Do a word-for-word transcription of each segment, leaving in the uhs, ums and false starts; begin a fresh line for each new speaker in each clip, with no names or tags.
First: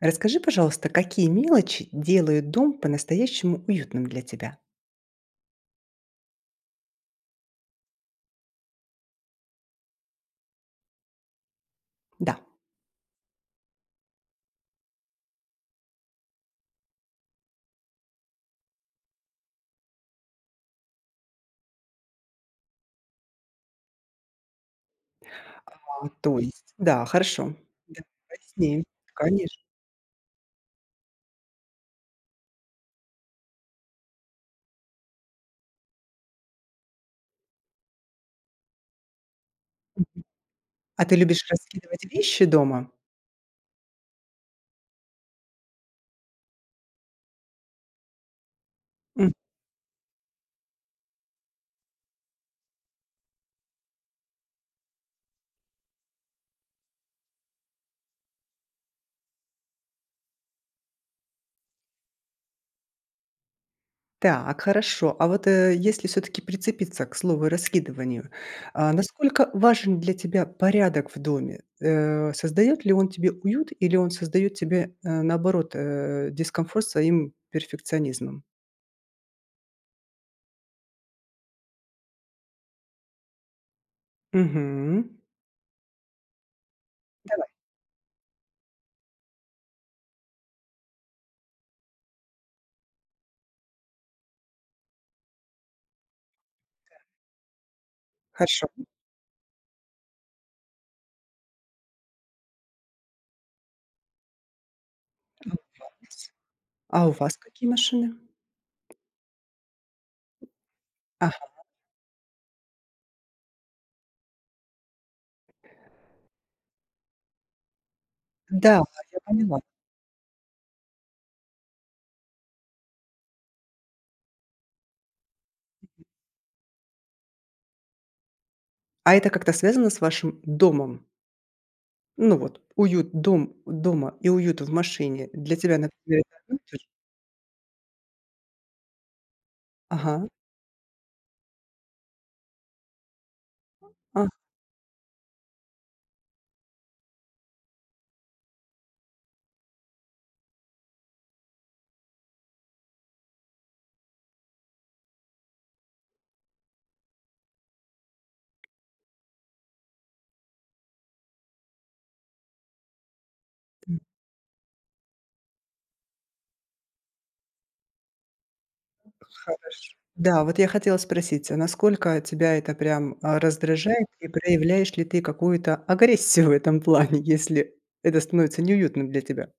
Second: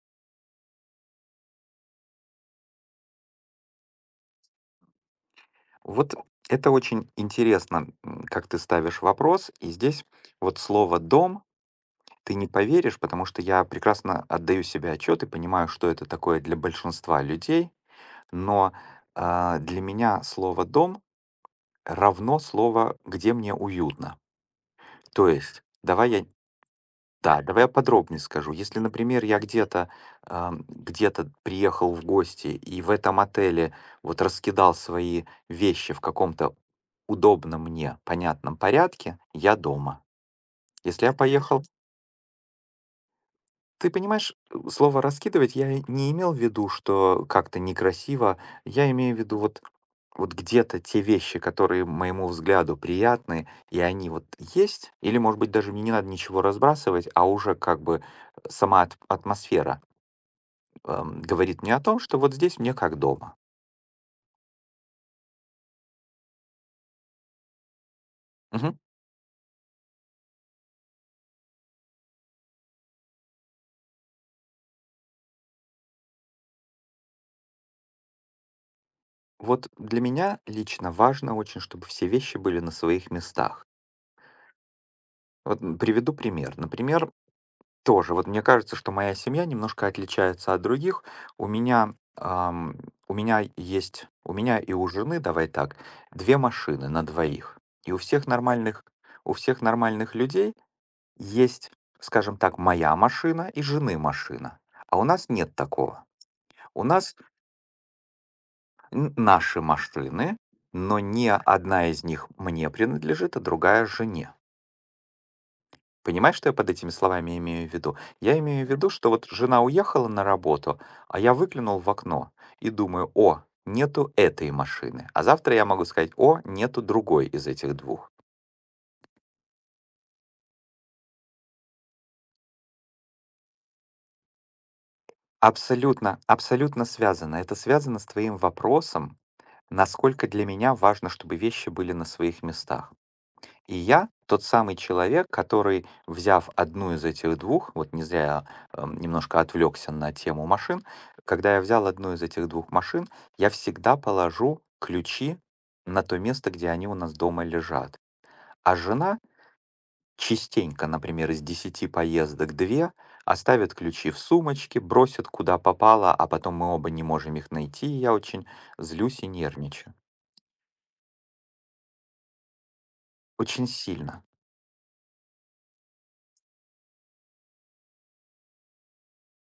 Расскажи, пожалуйста, какие мелочи делают дом по-настоящему уютным для тебя?
Вот это очень интересно, м, как ты ставишь вопрос. И здесь вот слово «дом», ты
Да.
не поверишь, потому что я прекрасно отдаю себе отчет и понимаю, что это такое для большинства людей. Но а, для меня слово «дом» равно слово «где мне уютно». То есть,
А,
давай я
то есть, да,
да,
хорошо.
давай я
Да,
подробнее скажу. Если,
поясни.
например, я
Конечно.
где-то ам, где-то приехал в гости и в этом отеле вот раскидал свои вещи в каком-то удобном мне, понятном порядке, я дома.
Мгм. А
Если я
ты любишь
поехал,
раскидывать вещи дома?
ты понимаешь, э, слово "раскидывать" я и не имел в виду, что как-то некрасиво. Я имею в
М.
виду вот вот где-то те вещи, которые моему взгляду приятны, и они вот есть, или, может быть, даже мне не надо ничего разбрасывать, а уже как бы э, сама ат- атмосфера, эм, говорит мне о том, что вот здесь мне как дома.
Так, хорошо. А вот, э, если все таки прицепиться к слову раскидыванию,
Мгм.
а насколько важен для тебя порядок в доме? Э, создаёт ли он тебе уют или он создает тебе, э, наоборот, э, дискомфорт своим перфекционизмом?
Вот для меня лично важно очень, чтобы все вещи были на своих местах.
Мгм.
Вот м, приведу пример. Например,
Давай,
тоже. Вот мне кажется, что моя семья немножко отличается от других. У меня, ам, у меня есть, у меня и у жены, давай так, две машины на двоих. И у всех
хорошо.
нормальных, у всех нормальных людей есть, скажем так, моя машина и жены машина. А у нас нет такого. У
А у
нас
вас какие машины?
н- наши машины, но не
Ага,
одна из них мне принадлежит, а другая жене. Понимаешь, что я под этими словами имею в виду? Я имею в
да,
виду, что
я
вот
поняла.
жена уехала на работу, а я выглянул в окно и думаю, о, нету этой машины. А завтра я могу сказать, о, нету другой из этих двух.
А это как-то связано с вашим домом? Ну вот, уют дом дома и уют в машине для тебя,
Абсолютно,
например, это одно и то же?
абсолютно связано. Это связано с твоим вопросом, насколько
Ага,
для меня важно, чтобы вещи были на своих местах. И я
а,
тот самый человек, который, взяв одну из этих двух, вот не зря я эм, немножко отвлекся на тему машин, когда я взял одну из этих двух машин, я всегда положу ключи на то место, где они у нас дома лежат. А жена частенько, например, из десяти поездок две оставит
м,
ключи в сумочке, бросит куда попало, а потом мы оба не можем их найти, и я очень злюсь и
хорошо.
нервничаю.
Да, вот я хотела спросить, а насколько тебя это прям, а,
Очень
раздражает,
сильно.
и проявляешь ли ты какую-то агрессию в этом плане, если это становится неуютным для тебя?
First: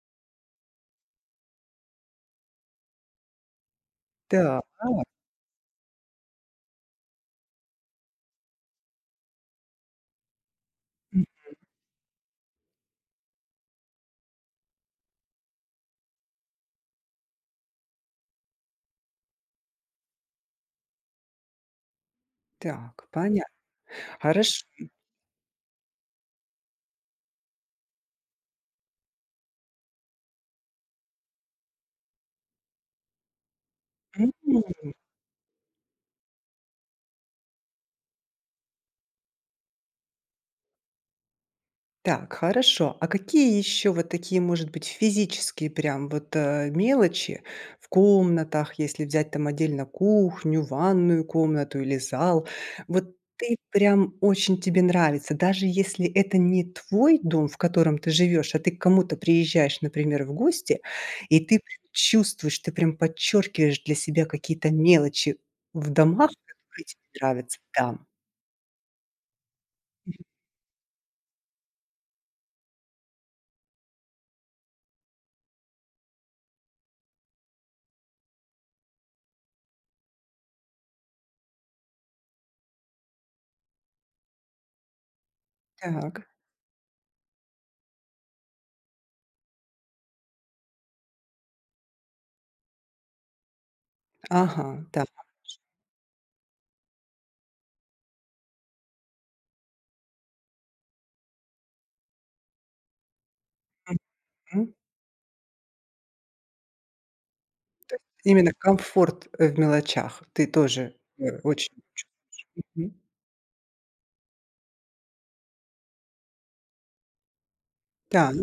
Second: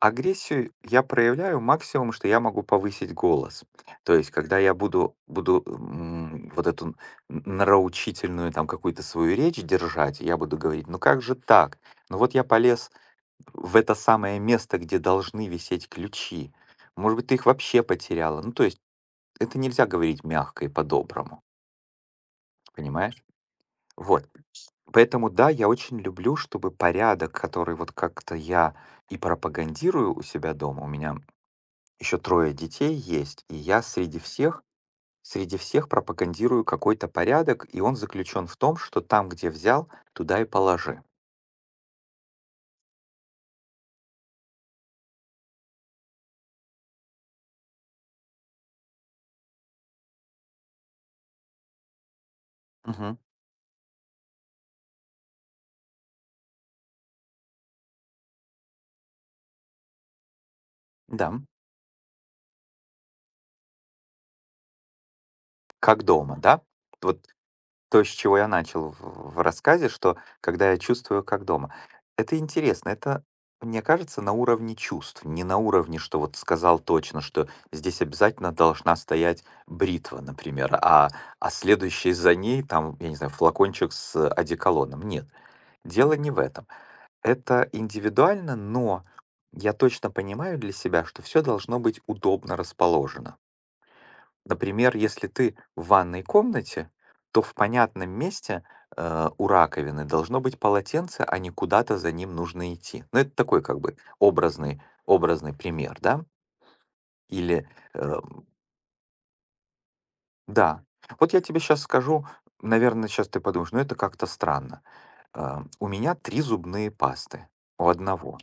Агрессию я проявляю максимум, что я могу повысить голос. То есть, когда
Так,
я буду, буду м, вот эту н- нравоучительную там какую-то свою речь держать, я буду говорить, ну как
мгм,
же так? Ну вот я полез в это самое место, где должны висеть ключи. Может быть, ты их вообще потеряла. Ну то есть, это нельзя говорить мягко и по-доброму,
так,
понимаешь?
понятно.
Вот.
Хорошо.
Поэтому да, я очень люблю, чтобы порядок, который вот как-то я и пропагандирую у себя дома, у меня еще трое детей есть, и я среди всех, среди всех пропагандирую какой-то порядок, и он заключен в том, что там, где взял, туда и положи.
Так, хорошо. А какие еще вот такие, может быть, физические прям вот, э, мелочи в комнатах, если взять там отдельно кухню, ванную комнату или зал, вот
Мгм.
ты прям очень тебе нравится, даже если это не твой дом, в котором ты живешь, а ты к кому-то приезжаешь, например, в гости, и
Да,
ты прям чувствуешь, ты прям подчеркиваешь для себя какие-то мелочи в
как
домах,
дома, да?
которые тебе
Вот
нравятся. Да.
то, с чего я начал в, в рассказе, что
Мгм.
когда я чувствую как дома. Это интересно, это, мне кажется, на уровне чувств, не на уровне, что вот сказал точно, что здесь обязательно должна стоять бритва, например, а, а следующий за ней, там, я не знаю, флакончик с одеколоном. Нет. Дело
Так.
не в этом. Это индивидуально, но я точно понимаю для себя, что все должно быть удобно расположено.
Ага.
Например,
Так.
если ты в ванной комнате, то в понятном месте э, у раковины должно быть полотенце, а не куда-то за ним нужно идти. Ну, это такой как бы образный, образный пример, да? Или, э,
Именно комфорт, э, в мелочах ты
да,
тоже,
вот
э,
я тебе
очень
сейчас
чу
скажу,
Мгм.
наверное, сейчас ты подумаешь, ну это как-то странно. Э, у меня три зубные пасты у
Так,
одного.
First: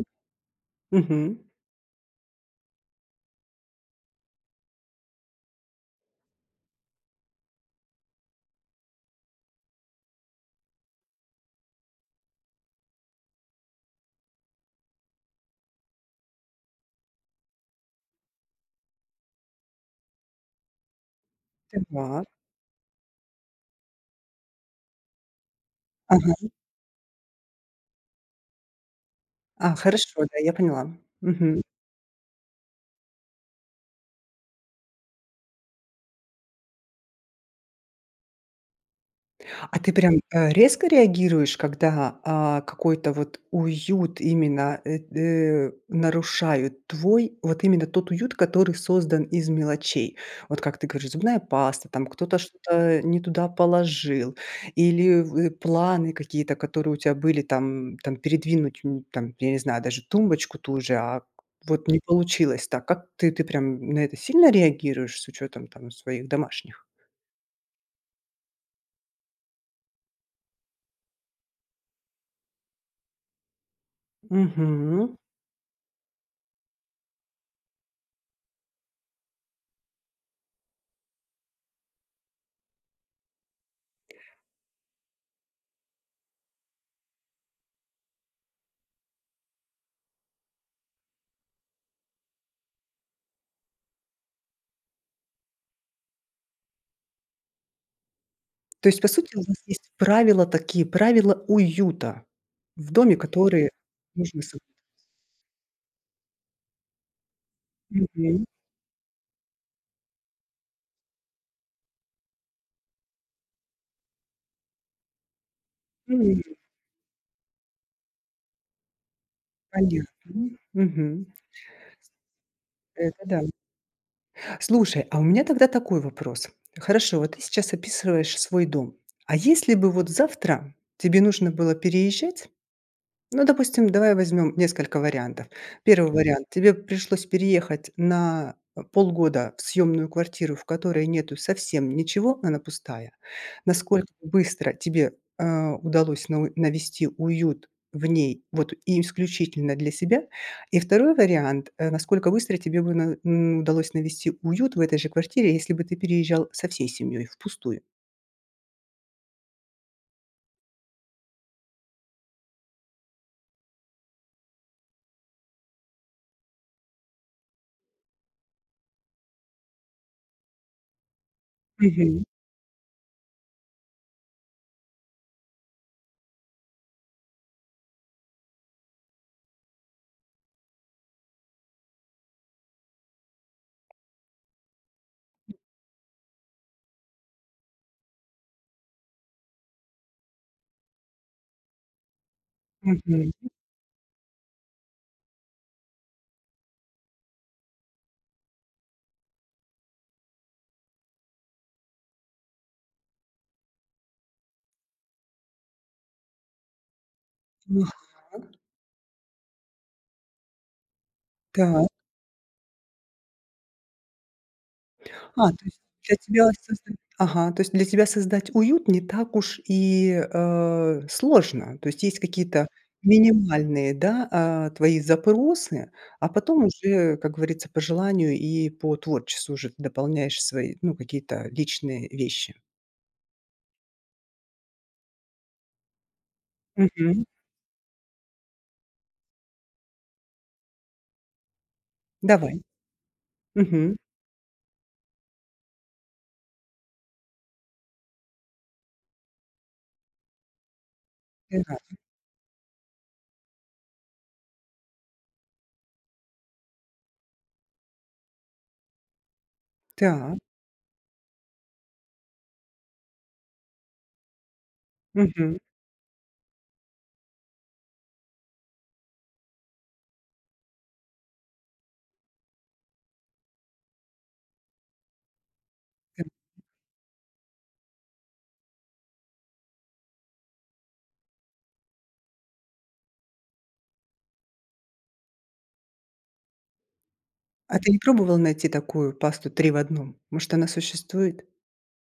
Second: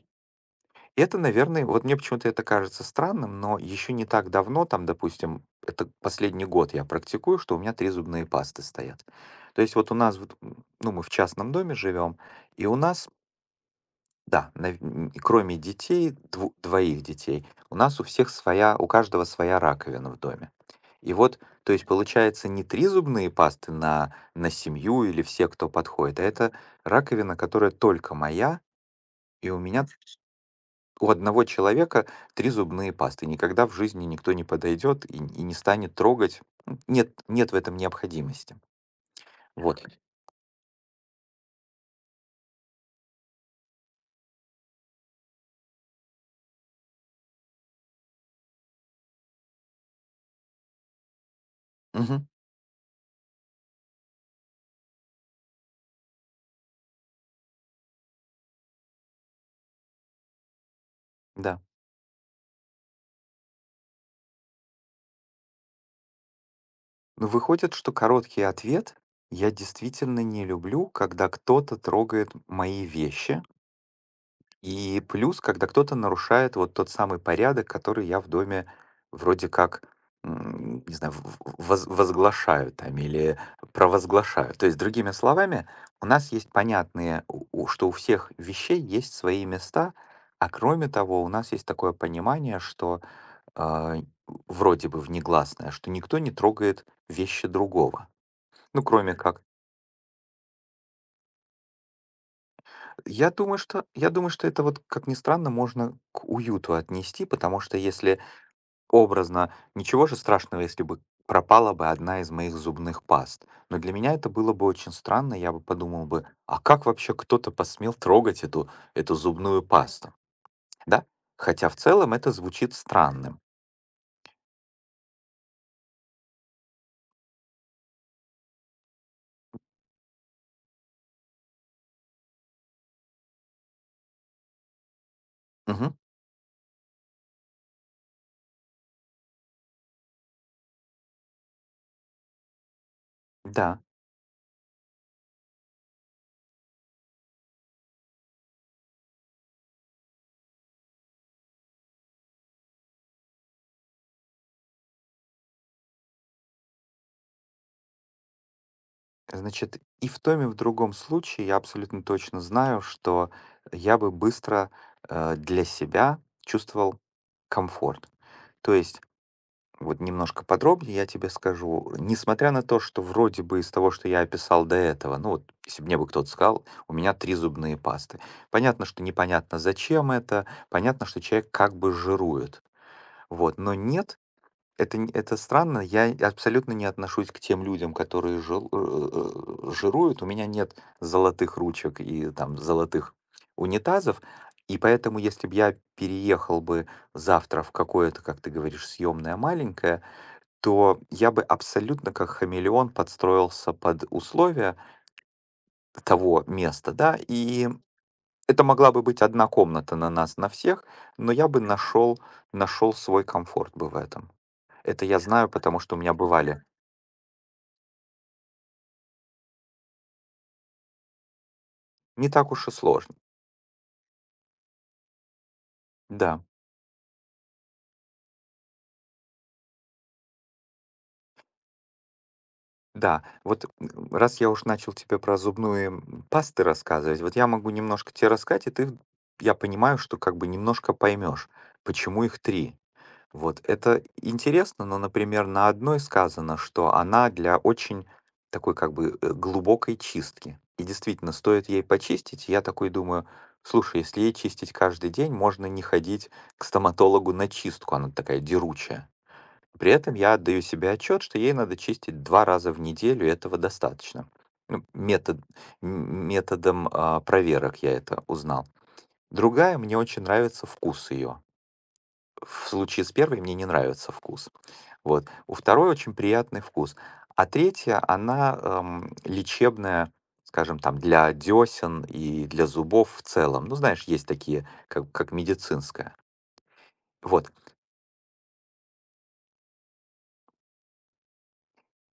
Это,
мгм.
наверное, вот мне почему-то это кажется странным, но еще не так давно, там, допустим, это последний год я практикую, что у меня три зубные пасты стоят. То есть вот у нас, вот, м, ну, мы в частном доме живем, и у нас, да, нав- м, кроме детей, дву- двоих детей, у нас у всех своя, у каждого своя раковина в доме. И вот, то есть
Так.
получается не три зубные пасты на, на семью или все, кто подходит, а
Ага.
это раковина, которая только моя, и у
А,
меня
хорошо, да, я поняла.
у одного
Мгм.
человека три зубные пасты. Никогда в жизни никто не подойдет и, и не станет трогать. М, Нет, нет в этом необходимости.
А
Вот.
ты прям, э, резко реагируешь, когда, а, какой-то вот уют именно, э, э, нарушают твой, вот именно тот уют, который создан из мелочей? Вот как ты говоришь, зубная паста, там
Мгм.
кто-то что-то не туда положил, или в э, планы какие-то, которые у тебя были, там там передвинуть, м, там, я не знаю, даже тумбочку ту же, а
Да.
вот не получилось так. Как ты ты прям на это сильно реагируешь с учетом там своих домашних?
Ну, выходит, что короткий ответ. Я действительно не люблю, когда кто-то трогает мои вещи, и
Мгм.
плюс, когда кто-то нарушает вот тот самый порядок, который я в доме вроде как, м, не знаю, в- в- воз- возглашаю там или провозглашаю. То есть, другими словами, у нас есть понятные, у- у- что у всех вещей есть свои места, а кроме того, у нас есть такое понимание, что а, вроде бы внегласное, что никто не трогает вещи другого. Ну,
То есть, по
кроме
сути, у
как.
нас есть правила такие, правила уюта в доме,
Я думаю,
которые
что, я думаю,
нужны
что
соб
это вот, как ни странно, можно к уюту отнести, потому что если
Мгм.
образно, ничего же страшного, если бы пропала бы одна из моих зубных паст. Но для меня это было бы очень странно, я бы подумал бы,
М,
а как вообще кто-то посмел трогать эту, эту зубную пасту,
Понятно.
да?
Мгм.
Хотя в целом это звучит
Это
странным.
да. Слушай, а у меня тогда такой вопрос. Хорошо, вот ты сейчас описываешь свой дом. А если бы вот завтра тебе нужно было переезжать. Ну, допустим, давай возьмем несколько вариантов.
Мгм.
Первый вариант: тебе пришлось переехать на э, полгода в съемную квартиру, в которой нету совсем ничего, она пустая.
Да,
Насколько быстро тебе э, удалось нау навести уют в ней, вот и исключительно для себя? И второй вариант: э, насколько быстро тебе бы на м, удалось навести уют в этой же квартире, если бы ты переезжал со всей семьей в пустую?
значит, и в том и в другом случае я абсолютно точно знаю, что я бы быстро э, для себя чувствовал комфорт. То есть вот немножко подробнее я тебе скажу.
Мгм,
Несмотря на то, что вроде бы из того, что я описал до этого, ну вот, если бы мне бы кто-то сказал, у меня три зубные пасты. Понятно, что непонятно, зачем это, понятно, что человек как бы жирует. Вот, но нет, это, н- это странно, я абсолютно не отношусь к тем людям, которые жил- э, э, жируют. У меня нет золотых ручек и там золотых
мгм.
унитазов, и поэтому, если бы я переехал бы завтра в какое-то, как ты говоришь, съемное маленькое, то я бы абсолютно как хамелеон подстроился под условия того места, да, и
Ага,
это могла бы быть одна комната на нас, на всех, но я бы нашел, нашел свой комфорт бы в этом. Это я знаю,
а, то есть
потому что у меня
для тебя
бывали.
созда ага, то есть для тебя создать уют не так уж и э, сложно. То есть есть
Не так
какие-то
уж и сложно.
минимальные, да, а, твои запросы, а
Да,
потом уже, как говорится, по желанию и по творчеству уже ты дополняешь свои, ну, какие-то личные вещи.
да. Вот м, раз я уж начал тебе про зубную м, пасты рассказывать,
Мгм.
вот я могу немножко тебе рассказать, и ты, я понимаю, что как бы немножко поймешь, почему их
Давай.
три. Вот
Мгм.
это интересно, но, например, на одной сказано, что она для очень такой как бы э, глубокой чистки. И действительно,
Да.
стоит ей почистить, я такой думаю, слушай, если ей чистить каждый день, можно не ходить к стоматологу на чистку, она такая деручая. При этом я
Так.
отдаю себе отчет, что ей надо чистить два раза в неделю, и этого достаточно. Ну, метод,
Мгм.
м, методом а, проверок я это узнал. Другая, мне очень нравится вкус ее. В случае с первой мне не нравится вкус. Вот. У второй очень
Да.
приятный вкус. А третья, она эм, лечебная, скажем, там для десен и для зубов в целом. Ну, знаешь, есть такие, как, как медицинская. Вот.
А ты не пробовала найти такую пасту три в одном? Может, она существует?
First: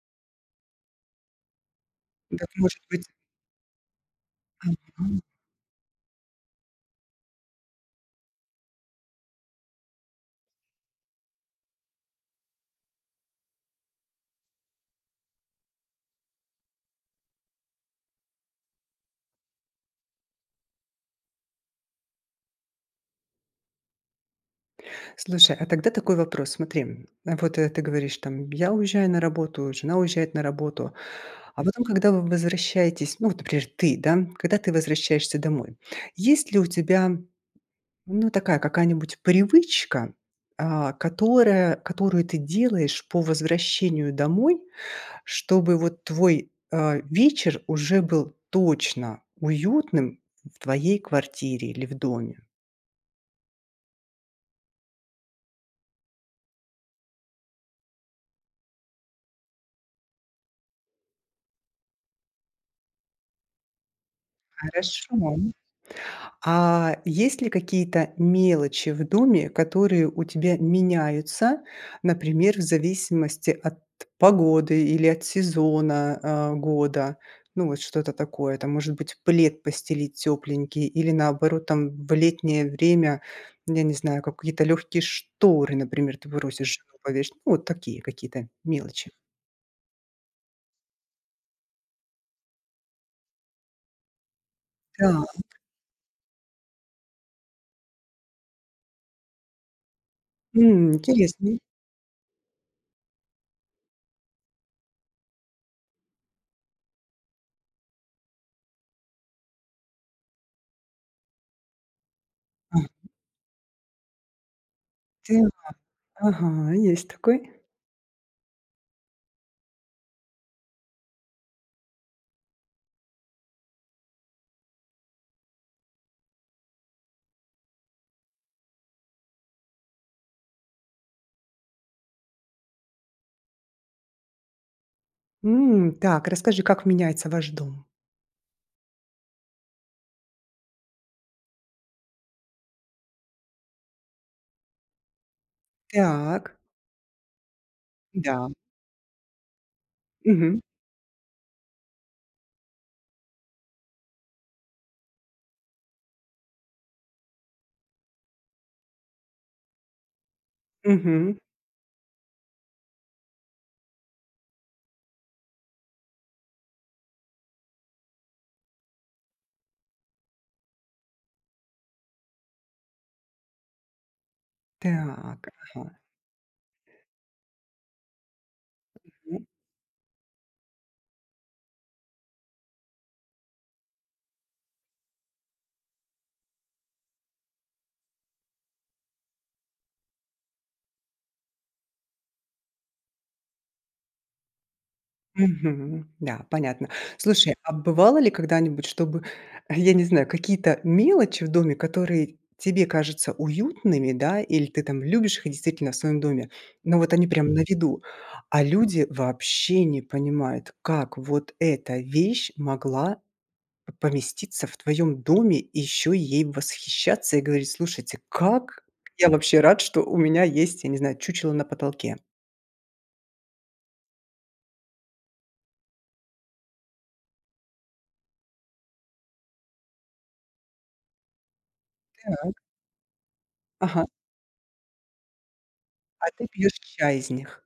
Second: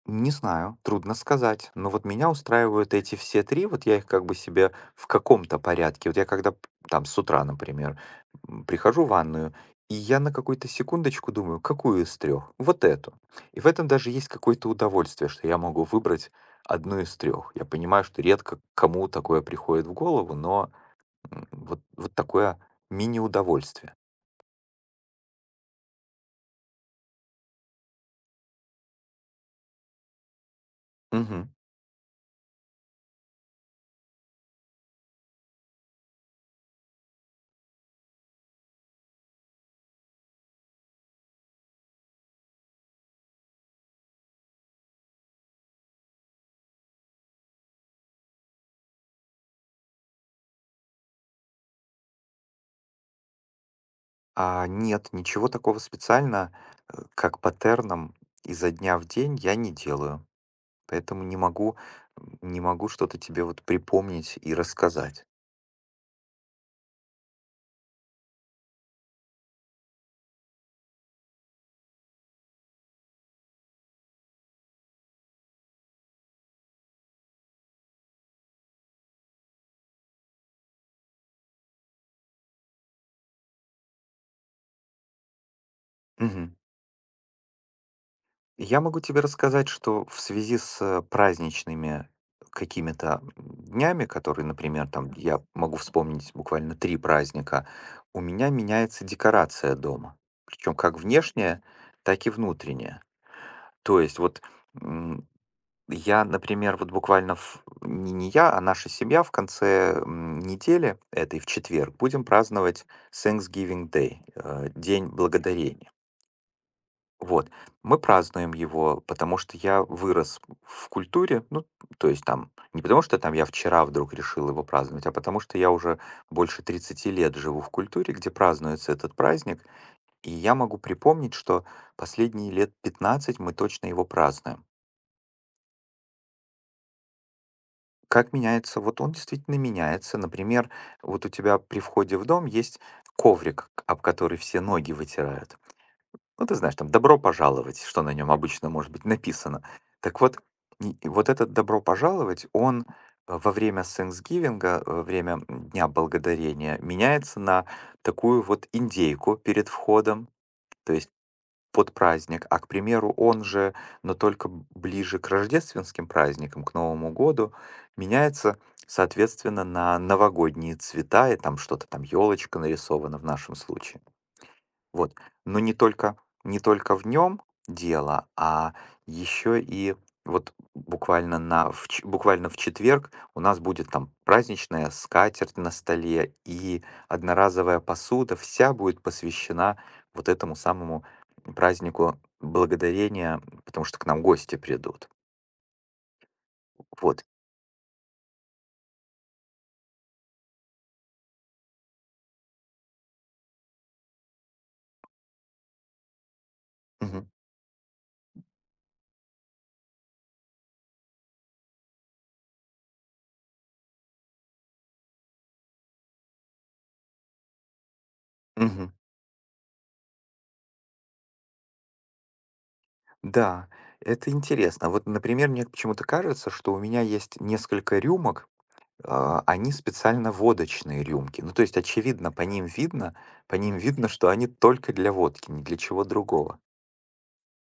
Не знаю, трудно сказать. Но вот меня
Так, может
устраивают
быть.
эти все три. Вот я их как бы себе в
Ага.
каком-то порядке. Вот я когда п- там с утра, например, м, прихожу в ванную, и я на какую-то секундочку думаю, какую из трех? Вот эту. И в этом даже есть какое-то удовольствие, что я могу выбрать одну из трех. Я понимаю, что редко кому такое приходит в голову, но м, вот, вот такое мини-удовольствие.
Слушай, а тогда такой вопрос. Смотри, а вот, э, ты говоришь, там: "Я уезжаю на работу, жена уезжает на работу".
Мгм.
А потом, когда вы возвращаетесь, ну, вот, например, ты, да, когда ты возвращаешься домой, есть ли у тебя, ну, такая какая-нибудь привычка, а, которая которую ты делаешь по возвращению домой, чтобы вот твой, а, вечер уже был точно уютным в твоей квартире или в доме?
А, нет, ничего такого специально, э, как паттерном изо дня в день я не делаю. Поэтому не могу, м, не могу что-то тебе вот припомнить и
Хорошо.
рассказать.
А есть ли какие-то мелочи в доме, которые у тебя меняются, например, в зависимости от погоды или от сезона, а, года? Ну, вот что-то такое. Там, может быть, плед постелить тепленький или, наоборот, там в летнее время, я не знаю, какие-то легкие шторы, например, ты
Мгм.
просишь жену повесить. Ну, вот такие какие-то
Я могу
мелочи.
тебе рассказать, что в связи с э, праздничными какими-то днями, которые, например, там
Да,
я могу вспомнить буквально три праздника, у меня меняется декорация дома. Причем
м,
как
интересно.
внешняя, так и внутренняя. То есть вот м, я, например, вот буквально в не не я, а наша семья в конце, м, недели этой, в четверг, будем
А,
праздновать Thanksgiving Day, э, День
ты-
благодарения.
Ага, есть
Вот.
такой.
Мы празднуем его, потому что я вырос в культуре. Ну, то есть там не потому, что там я вчера вдруг решил его праздновать, а потому что я уже больше тридцати лет живу в культуре, где празднуется этот праздник. И я могу припомнить, что последние лет пятнадцать мы точно его празднуем.
М, Так, расскажи, как меняется ваш дом?
Как меняется? Вот он действительно меняется. Например, вот у тебя при входе в дом есть коврик, к- об который все ноги вытирают. Ну, ты
Так,
знаешь, там «добро пожаловать», что на нем
да.
обычно может быть написано. Так вот,
Мгм.
и- и вот этот «добро пожаловать», он э, во время Сэнгсгивинга, во время м, Дня Благодарения, меняется на такую вот индейку перед входом. То есть
Мгм.
под праздник. А, к примеру, он же, но только б- ближе к рождественским праздникам, к Новому году, меняется, соответственно, на новогодние цвета, и там что-то там елочка нарисована в нашем случае. Вот.
Так,
Но не
ага.
только не только в нем дело, а
Ну,
еще и вот буквально на в ч буквально в четверг у нас будет там праздничная скатерть на столе и одноразовая посуда. Вся будет посвящена вот этому самому празднику благодарения, потому что к нам гости придут.
мгм. Да, понятно.
Вот.
Слушай, а бывало ли когда-нибудь, чтобы, я не знаю, какие-то мелочи в доме, которые тебе кажутся уютными, да, или ты там любишь их действительно в своем доме, но вот они
Мгм.
прям на виду, а люди вообще не понимают, как вот эта вещь могла поместиться в твоем доме и еще ей восхищаться и говорить: "Слушайте, как
Мгм.
я вообще рад, что у меня есть, я не знаю, чучело на потолке".
Да, это интересно. Вот, например, мне почему-то кажется, что у меня есть несколько рюмок, а, они специально водочные рюмки. Ну, то есть, очевидно, по ним видно, по ним
Ага.
видно, что они только для водки, не для чего
А ты
другого.
пьешь чай из них.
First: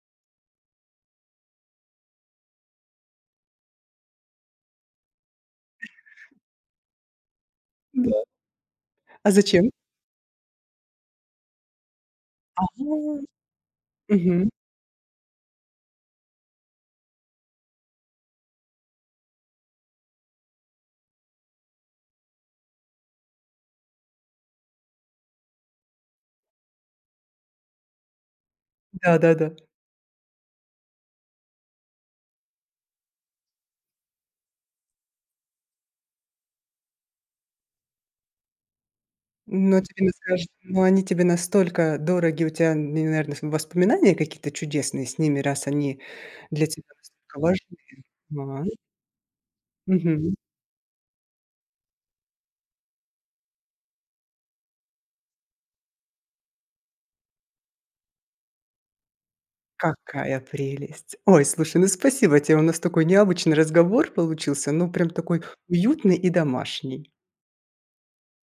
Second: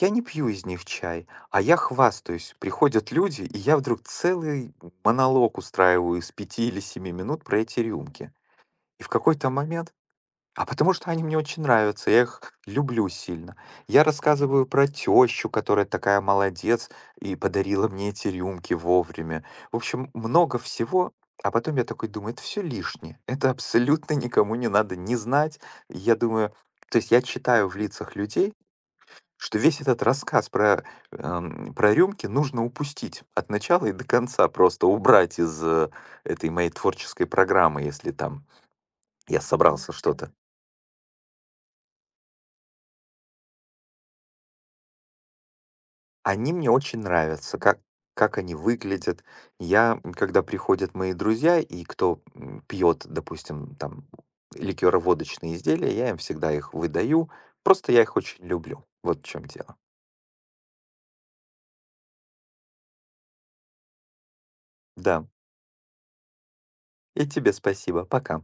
Я не пью из них чай, а я хвастаюсь. Приходят люди, и я вдруг целый монолог устраиваю из пяти или семи минут про эти
Да.
рюмки. И в
А
какой-то
зачем?
момент а потому что они мне очень нравятся, я их люблю
Ага.
сильно. Я
Мгм.
рассказываю про тещу, которая такая молодец и подарила мне эти рюмки вовремя. В общем, много всего, а потом я такой думаю, это все лишнее, это абсолютно никому не надо не знать. И я думаю, то есть я читаю в лицах людей,
Да-да-да.
что весь этот рассказ про, эм, про рюмки нужно упустить от начала и до конца, просто убрать из э, этой моей творческой программы, если там я
Но
собрался
тебе на
что-то.
скажут, но они тебе настолько дороги, у тебя, наверное, воспоминания какие-то чудесные с ними, раз они
Они
для
мне
тебя
очень
настолько
нравятся,
важны.
как как они
А.
выглядят. Я, м,
Мгм.
когда приходят мои друзья, и кто м, пьет, допустим, там ликероводочные изделия, я им всегда их выдаю. Просто я их очень люблю. Вот в чем дело.
Какая прелесть! Ой, слушай, ну спасибо тебе. У нас такой необычный разговор получился, ну прям
Да.
такой уютный и домашний.
И тебе спасибо. Пока.